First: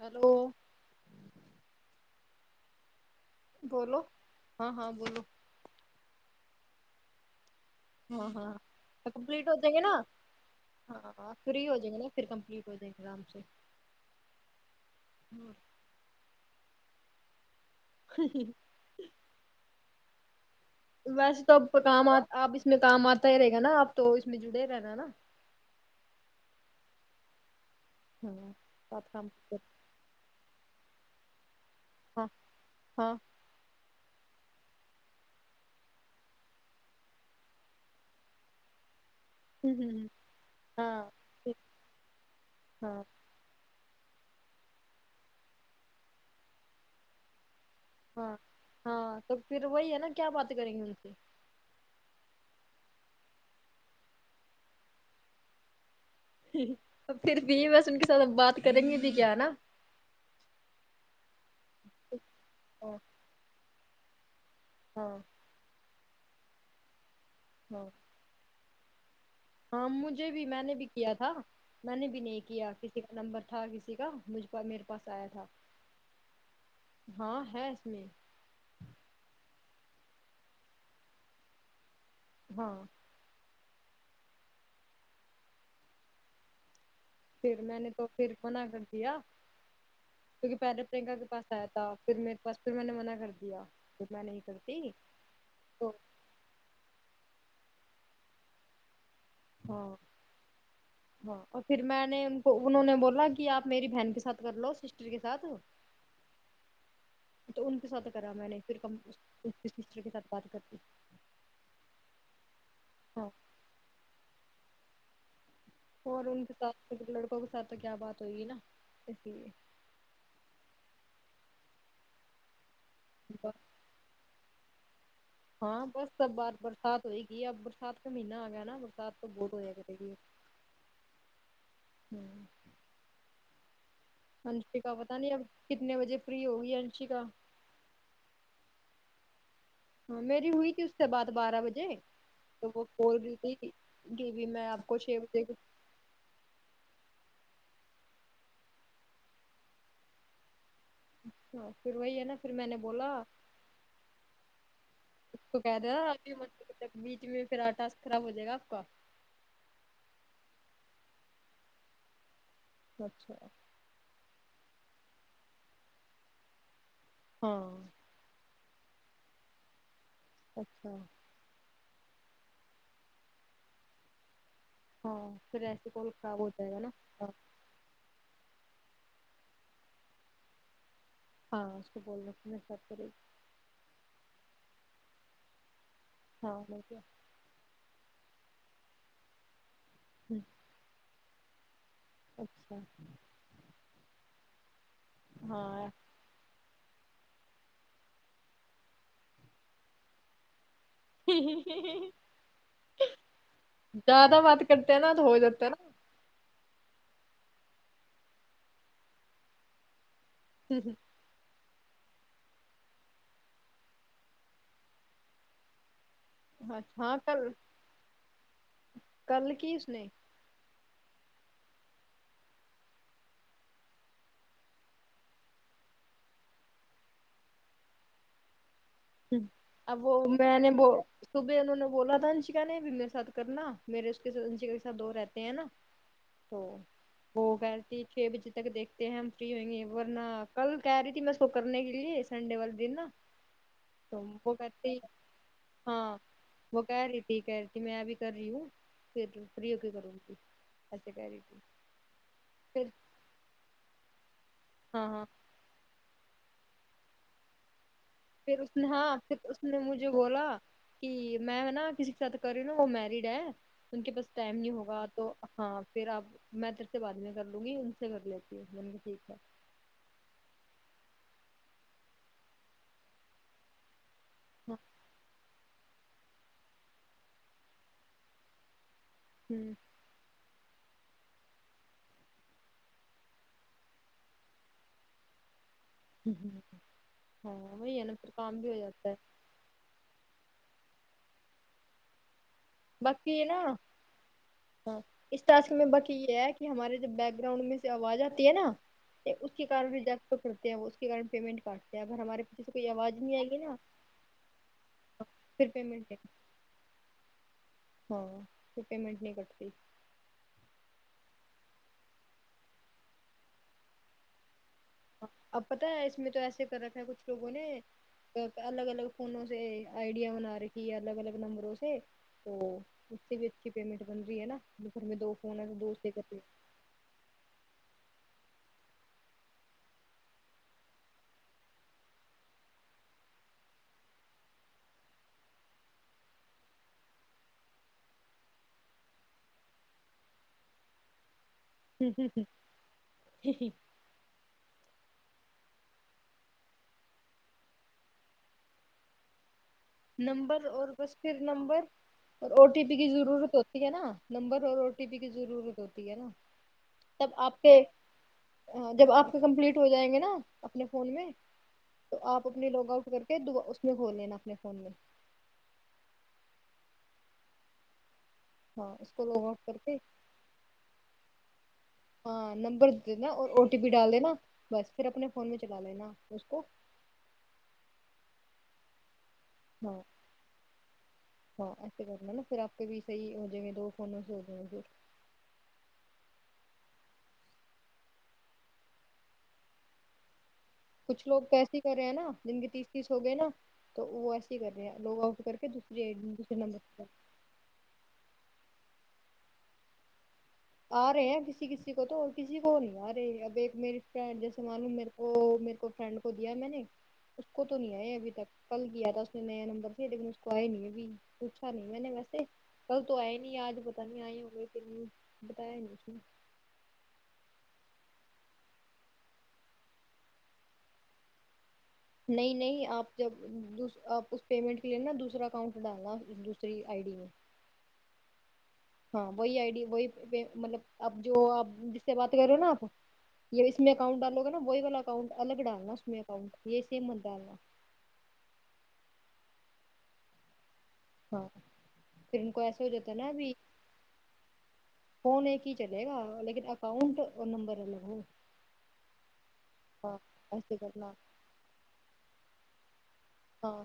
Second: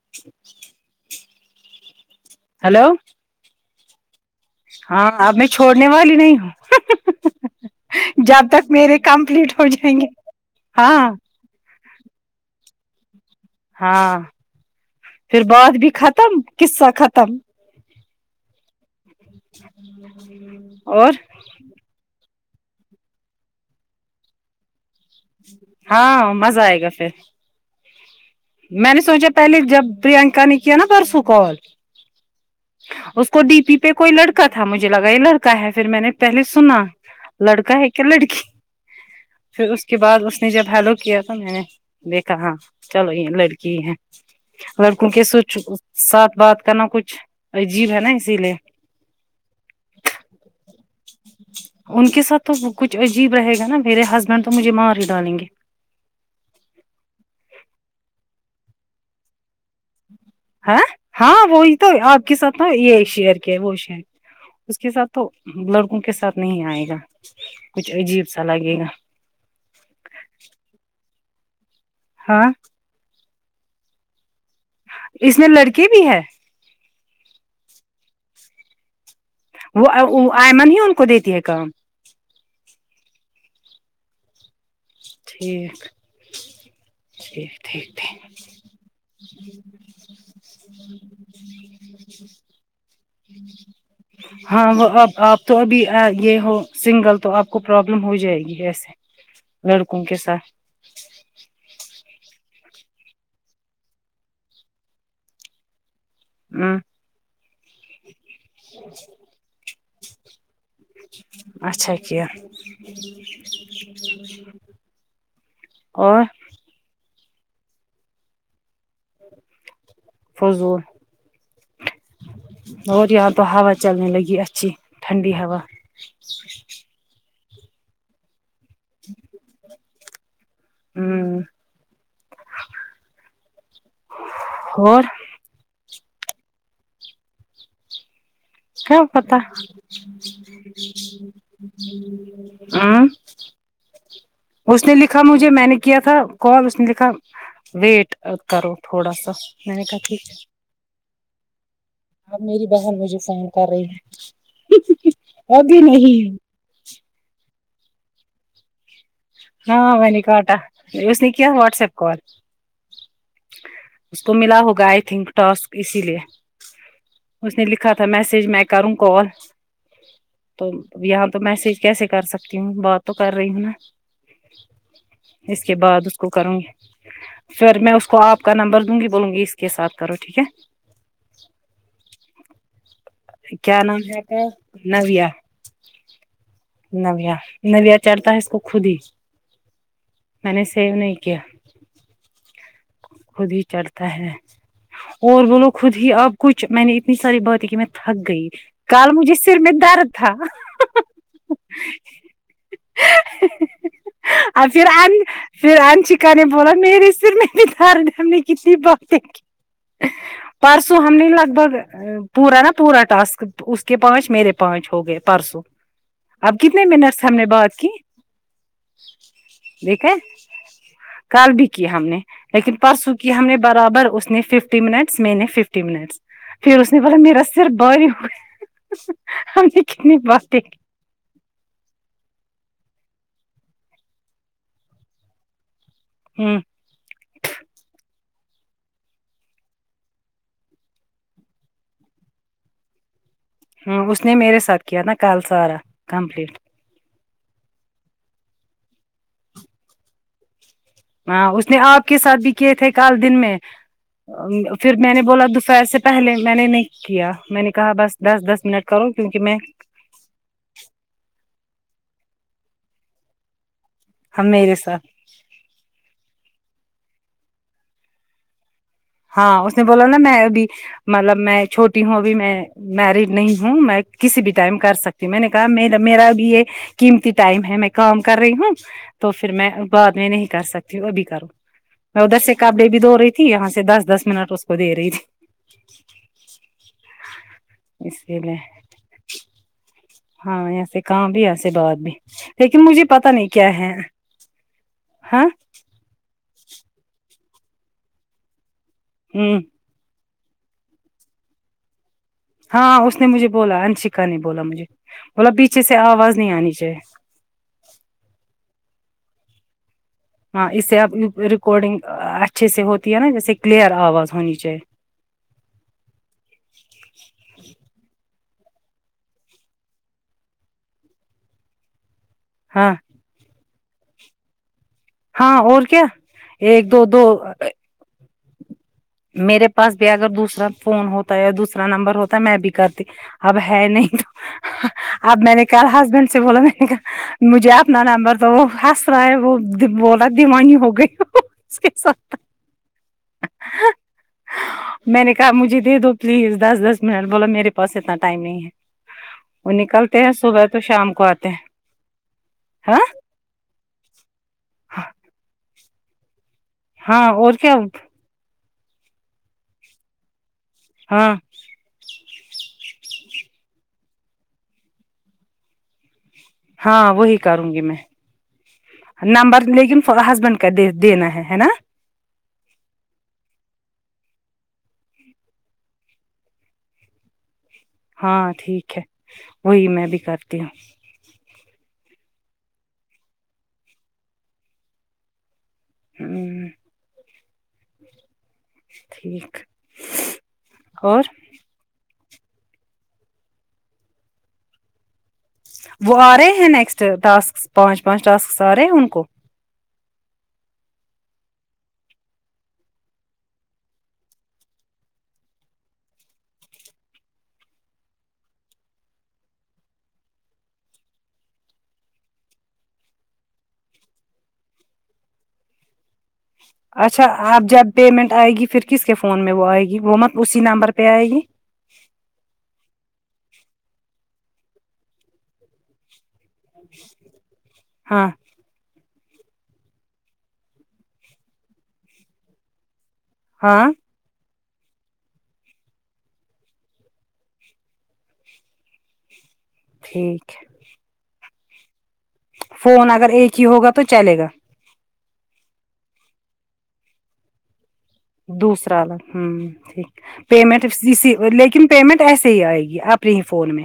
hello hello بولو ہاں اب میں چھوڑنے والی نہیں ہوں ہاں جب ہاں تک میرے کمپلیٹ ہو جائیں گے ہاں فری ہو جائیں گا نا پھر کمپلیٹ ہو جائیں گا آرام سے ہاں پھر بعد بھی ختم قصہ ختم ہا ہ ویسے تو کام آ آپ اس میں کام آتا ہی رہے گا نا آپ تو اس میں جڑے ہی رہنا ہے نا ہاں مزہ آئے گا پھر ہاں میں نے ساتھ کام سوچا پہلے جب پرینکا نے کی نہ پرسوں کال ہآ اس کو ڈی پی پہ کوئی لڑکا تھا مجھے لگا یہ لڑکا ہے پھر میں نے پہلے سنا لڑکا ہے کیا لڑکی ناقابل سماعت پھر اس کے بعد اس نے جب ہیلو کیا تو میں نے دیکھا ہاں چلو یہ لڑکی ہی ہے لڑکوں کے سوچ ساتھ بات کرنا کچھ عجیب ہے نا ہاں اسی لیے ہاں تو پھر وہی ہے نا کیا بات کریں گے ان سے ان کے ساتھ تو وہ کچھ عجیب رہے گا نا میرے ہسبینڈ تو مجھے ماں اور ہی ڈالیں گے ا پھر بھی بس ان کے ساتھ بات کریں گی بھی کیا نا ہ ہاں وہی تو آپ کے ساتھ ن ہاں یہ شہئر کے ہے وہ شر اس کے ساتھ ہاں تو لڑکوں کے ساتھ نہیں آئے گا ہاں کچھ عجیب سا لگے گا ہاں مجھے بھی میں نے بھی کیا تھا میں نے بھی نہیں ہاں کیا کسی کا نمبر تھا کسی کا مجھ پر میرے پاس آیا اس تھا میں لڑکے بھی ہے ہاں ہے اس میں وہ آئمن ہی ان کو دیتی ہے کام ہاں ٹھیک ٹھیک پھر میں نے ٹھیک تو ٹھیک پھر منا کر دیا کیونکہ پہلے پرینکا کے پاس آیا تھا پھر میرے پاس پھر میں نے منع کر دیا پھر میں نہیں ہاں کرتی وہ اب آپ تو ابھی یہ ہو سنگل تو آپ کو پرابلم ہو جائے گی ایسے ہاں لڑکوں کے ساتھ ہاں اور پھر میں نے ان کو انہوں نے بولا کہ آپ میری بہن کے ساتھ کر لو سسٹر کے سات ناقابل سماعت ہ تو ان کے ساتھ کرا میں نے پھر کم کے سسٹر کے ساتھ بات کر دی اچھا کیا ہاں اور ان کے ساتھ م لڑکوں کے ساتھ تو کیا بات ہو گی نا اسی لیے فضول اور یہاں تو ہوا چلنے لگی اچھی ٹھنڈی ہوا ہاں بس س بار برسات ہو گی اب برسات کا مہینہ آ گیا نا برسات تو بہت ہو جائے گ ہ ہوں انشکا اور پتا نہیں اب کتنے بجے فری ہوگی انشکا کیا پتا ہاں میری ہوئی تھی اس کے بعد بارہ بجے تو وہ ہ کول گل گئی تھی جی جی میں اس آپ نے کو ش لکھا مجھے میں نے کیا تھا کال اس نے لکھا ویٹ کرو تھوڑا سا میں نے کہا ٹھیک ہے اچھا پھر وہی ہے نا اب پھر میری میں نے بہن بولا مجھے فون کر رہی اس ہے کو کہہ ابھی دینبھی نہیں مطل بیچ میں پھر آٹا خراب ہو جائے گا آپ کا ہاں ونی کااٹا اس نے کی واٹس ایپ کال [unintelligible] اچھا اس کو ملا ہوگا آئی تھنک ٹاسک اسی لیے اس نے ہاں لکھا تھا س میسیج میں کروں کال تو اچھا یہ تو میسج کیسے کر سکتی ہوں بات تو کر رہی ہوں ہاں اس پھر کے ایسے بعد کال اس کو خراب ہو کروں جائے گا نا پھر میں اس کو آپ کا نمبر دوں گی بولوں گی اس کے ساتھ کرو ٹھیک ہے ہاں اس کو بول دو کی میسج کرے کیا نام ہے آپ کا نویا ہاں میں کیا نویا نویا چڑھتا ہے اس کو خود ہی ہم میں نے سیو نہیں کیا اچھا خود ہی چڑھتا ہے اور بولو ہاں خود ہی اب کچھ میں نے اتنی ساری باتیں کی میں تھک گئی کل مجھے سر میں درد تھا زیادہ بات کرتے ہیں نا تو ہو جاتا ہے نا کرنے بولا میرے سر میں درد ہے ہم نے کتنی باتیں کی پرسوں ہم نے لگ بول رے پورا نا پورا ٹاسک اس کے پانچ میرے پانچ ہو گئے پرسوں اب ہاں کتنے ہاں منٹس ہم کل نے بات کی کل کی اس نے دیکھیں کل بھی کیا ہم نے لیکن پرسوں کی ہم نے برابر اس نے ففٹی منٹس میں نے ففٹی منٹس پھر اس نے بولا میرا سر بھاری ہویا اب وہ میں نے بو صبح انہوں نے بولا تھا انشکا نے بھی میرے ستھ کرنا میرے اس کے سھ انشکا کے سات دو رہتے ہیں نا ہوں تو وہ کہہ رہی تھی چھ بجے تک دیکھتے ہیں ہم فری ہوئیں گے ورنہ کل کہہ رہی تھی میں اس کو کرنے کے لیے سنڈے والے دن نا ہاں تو اس نے وہ میرے ساتھ کہتی کیا نا کل سارا ہاں کمپلیٹ وہ کہہ رہی تھی کہہ رہی تھی میں ابھی کر رہی ہوں پھر فری ہو کے کرونگی ہاں اس نے آپ کے ساتھ بھی کیے پھر تھے کال دن میں پھر ہاں میں ہاں نے بولا دوپہر سے پہلے میں نے نہیں کیا میں نے کہا بس دس پھر دس اس منٹ نے کرو ہاں پھر کیونکہ میں اس نے مجھے بولا کہ میں نا کسی کے ساتھ کر رہی ہوں وہ میریڈ ہے ان کے پاس ہم ٹائم نہیں میرے ساتھ ہوگا تو ہاں پھر آپ میں تیرے سے بعد میں کر لوں گی ان سے کر لیتی ہو میں نے کہا ٹھیک ہے ہاں اس نے بولا نا میں ابھی مطلب میں چھوٹی ہوں ابھی میں میریڈ نہیں ہوں میں کسی بھی ٹائم کر سکتی میں نے کہا میڈم میرا بھی یہ قیمتی ٹائم ہے میں کام کر رہی ہوں تو پھر میں بعد میں نہیں کر سکتی ابھی کروں میں ادھر سے کپڑے بھی دھو رہی تھی یہاں سے دس دس منٹ اس کو دے رہی تھی ھمم ھمم ہاں وہی ہے تھی نا اس پھر لیے کام میں بھی ہو جاتا ہے ہاں یاسے کام بھی ایسے بات بھی لیکن مجھے پتا باقی یہ نہیں نا کیا ہے اس ہاں ٹاسک میں باقی یہ ہے کہ ہمارے جب بیک گراؤنڈ میں سے آواز آتی ہے نا تو اس ہوں کے [unintelligible] پھر کرتے ہیں وہ اس کے کارن پیمنٹ کاٹتے ہیں وہ ہمارے پیچھے سے کوئی ہاں آواز اس نے نہیں آئے مجھے گی نا بولا انشکا نے بولا مجھے بولا پھر پیچھے سے پیمنٹ آواز نہیں آنی چاہیے ہاں تو پیمنٹ نہیں کٹتی ہاں اس سے اپنی ریکارڈنگ اچھے سے ہوتی ہے نا جیسے کلیئر آواز ہونی چاہیے اب پتہ ہے اس میں تو ایسے کر رکھا ہے کچھ لوگوں نے الگ الگ فونوں سے آئیڈیا بنا رکھی ہے الگ الگ نمبروں سے تو ہاں اس سے بھی اچھی پیمنٹ بن رہی ہے نا جو گھر میں دو ہاں فون ہے تو اور دو کیا سے کرتے ایک دو دو میرے پاس بھی اگر دوسرا فون ہوتا ہے یا دوسرا نمبر ہوتا میں بھی کرتی اب ہے نہیں تو اب میں نے کہا ہسبینڈ سے بولا میں نے کہا مجھے اپنا نمبر تو وہ ہنس رہا ہے وہ بولا دیوانی ہو گئی وہ ہ ہ ہ ه ہی ہی میں نے کہا مجھے دے دو پلیز دس دس منٹ بو لا میرے پاس اتنا ٹائم نہیں ہے وہ نکلتے ہیں نمبر صبح تو اور شام بس کو پھر آتے ہیں نمبر اور او ٹی پی ہاں کی ضرورت ہو ٹھیک ہے نا نمبر اور او ٹی پی کی ضرورت ہوتی ہے نا ہاں تب اور آپ کیا کے ہاں جب آپ کے کمپلیٹ ہو جائیں گے نا اپنے فون میں ہاں تو آپ اپنے لوگ بول کے اس میں کھول لینا اپنے فون میں ہاں وہی کروں گی میں ہاں اس کو لوگ نمبر آؤٹ کر کے لیکن ہسبینڈ کا د دینا ہے ہے نا ہاں نمبر دینا اور او ٹی پی ڈال دینا بس پھر اپنے فون میں چلا لینا اس کو ہاں ٹھیک ہے وہی ہاں میں ابھی کرتی ہوں ہاں ایسے کرنا ہے نا پھر آپے بھی صحیح ہو جائ گ دو فونز ہو جائیں گ ہوں ٹھیک اور کچھ لوگ تو ایسے ہی کر رہے ہیں نا جن کے تیس تیس ہو گئے نا تو وہ ایسے ہی کر رہے ہیں لوگ آؤٹ کر کے دوسرے وہ آ رہے دوسرے ہیں نمبر نیکسٹ ٹاسک پانچ پانچ ٹاسک آ رہے ہیں ان کو آ رہے ہیں کسی کسی کو تو اور کسی کو نہیں آ رہی اب ایک میری فرینڈ جیسے معلوم میریکو وہ میرے کو فرینڈ کو دیا ہیں میں نے اس کو تو نہیں آئے ابھی تک کل کیا تھا اس نے نیا نمبر لیکن اس کو آئے نہیں ابھی پوچھا نہیں میں نے ویسے کل تو آئے نہیں آج پتا نہیں آئے ہو گئے بتایا نہیں اس نے اچھا آب جب پیمنٹ آئے گی پھر کس کے فون میں وہ آئے گی وہ مت اسی نمبر پہ آئے گی نہیں نہیں آپ جب آپ اس پیمنٹ کے لیے نا دوسرا اکاؤنٹ ڈالنا دوسری آئی ڈی میں ہاں ہاں وہی آئیڈی وہی مطلب آب جو آپ جس سے بات کر رہے ہو نا آپ یہ اس ہاں میں اکاؤنٹ ڈالو گا نا وہی والا اکاؤنٹ الگ ڈالنا اس میں اکاؤنٹ یہ سیم مت ڈالنا ٹھیک ہے ہاں پھر ان کو ایسا ہو جاتا فون ہے نا اگر ابھی ایک ہی ہوگا تو چلے گا فون ایک ہی چلے گا لیکن اکاؤنٹ نمبر الگ ہوگا دوسرا الگ ہوں ٹھیک ایسے پیمنٹ کرنا اسی لیکن پیمنٹ ایسے ہی آئے گی اب برن فون میں ہاں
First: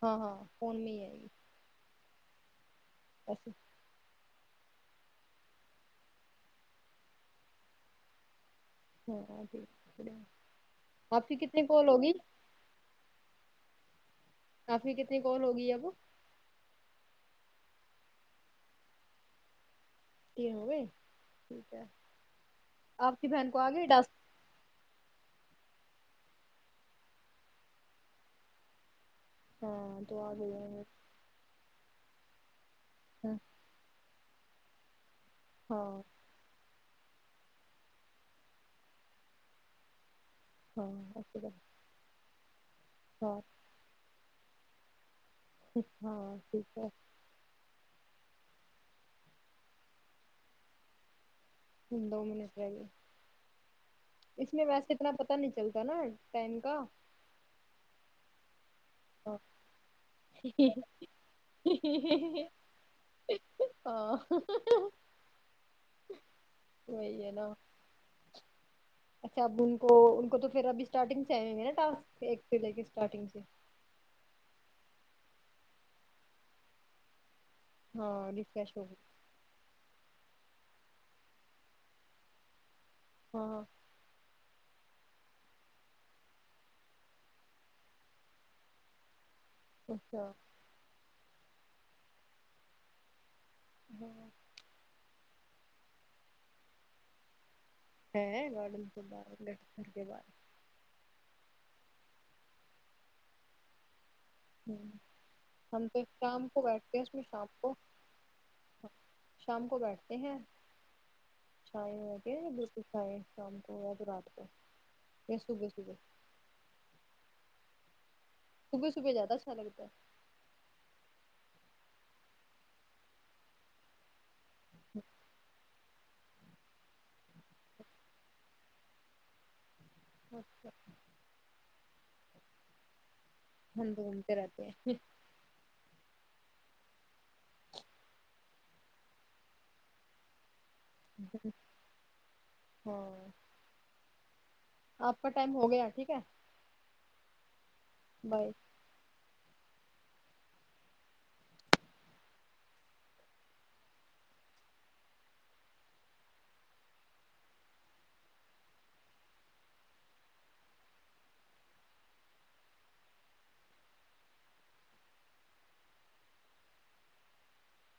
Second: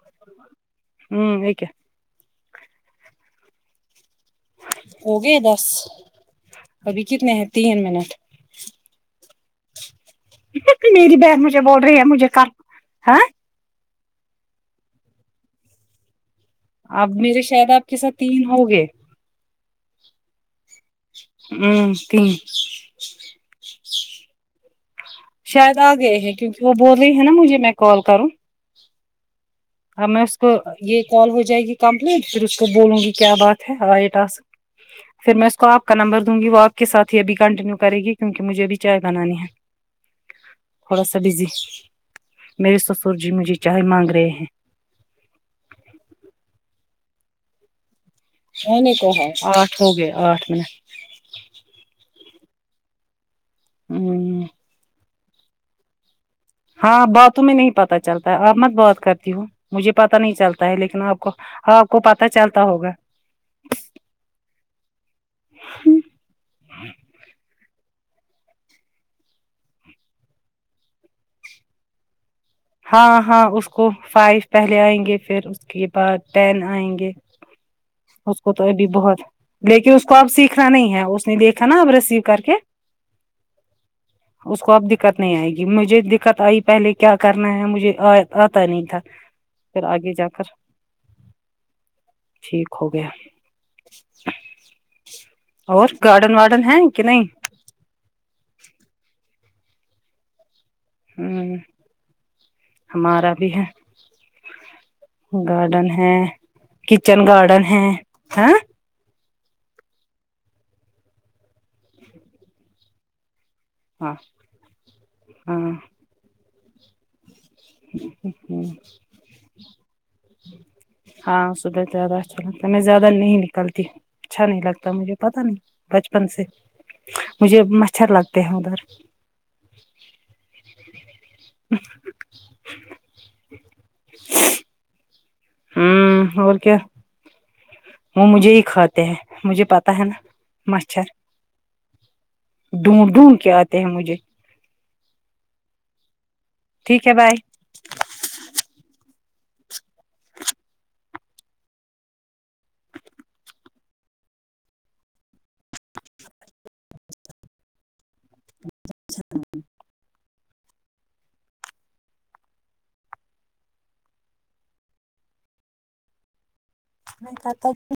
ہاں ہاں فون میں ہی آئیگی ہ یہ کیا [unintelligible] ہو گئے دس ابھی کتنے ہیں تین منٹ ہاں جھ میری بہن مجھے بول رہی ہے ہوگی مجھے کر ہ کافی کتنی کال ہوگی اب اب میرے شاید آپ کے ساتھ تین ہوگئے تین ہوگئے ہ تین آپ کی بہن کو آ گئی ٹاسک شاید آ گئے ہیں کیوںکہ وہ بول رہی ہے نا مجھے میں کال کروں ہاں تو میں آ اس کو گئی ہوں یہ کال ہو جائے گی کمپلیٹ پھر اس کو بولوں گی کیا گے بات ہے آائٹ آس پھر میں اس کو آپ کا ہاں نمبر وں گی وہ آپ کے ساتھ ہی ابھی کنٹینیو کرے گی کیونک مجھے ابھی چائے بنانی ہے ہاں تھوڑا سا اچھی بزی بات میرے سسر جی ہاں مجھے چائے مانگ رہے ہیں ہاں ٹھیک ہے نہیں نہیں کہ آٹھ ہو گئے آٹھ منٹ [unintelligible] دو منٹ رہگیے ہوں اس میں ویسے اتنا پتا نہیں چلتا ناں ٹائم کا ہاں باتوں میں نہیں پتا چلتا ہے آپ مت بات کرتی ہوں مجھے پتا نہیں چلتا ہے لیکن آپ کو آپ کو پتہ چلتا ہوگا ہاں وہی ہے ناں اچھا اب ان کو ان کو تو پھر ابھی اسٹارٹنگ سے آئیں گے ناں ٹاسک ایک سے لے کے ہاں اسٹارٹنگ سے ہاں اس کو فائیو پہلے آئیں گے پھر اس کے بعد ٹین آئیں گے ہاں اس کو تو ریفریش ابھی ہوگی بہت لیکن اس کو اب سیکھنا نہیں ہے اس نے دیکھا نا اب ریسیو کر کے ہاں اس کو اب دقت نہیں آئے گی مجھے دقت آئی پہلے کیا کرنا ہے مجھے آتا نہیں تھا پھر آگے جا اچھا کر ٹھیک ہو گیا ہاں اور گارڈن وارڈن ہیں کہ نہیں ہے گارڈن کے باہر لیفٹ کے بار ہوں ہمارا بھی ہے ہوں گارڈن ہم تو ہے شام کو بیٹھتے ہیں اس کچن میں شام گارڈن کو ہے ہاں شام کو بیٹھتے ہیں چائے آئی ہیں بالکل چائے شام کو یا تو ہاں رات کو یا ہاں صبح صبح ہ صبح صبح ذیادہ اچھا لگتا ہے ہاں صبح زیادہ اچھا لگتا میں زیادہ نہیں نکلتی اچھا نہیں لگتا مجھے پتہ نہیں بچپن سے مجھے مچھر لگتے ہیں ادھر اچھا [unintelligible] ہم گھومتے رہتے ہیں ہمم اور کیا وہ مجھے ہی کھاتے ہیں مجھے پتہ ہے نا مچھر ڈھونڈ ہاں ڈھونڈ کے آتے ہیں مجھے آپ کا ٹائم ہو گیا ٹھیک ہے ٹھیک ہے بھائی بائے [unintelligible]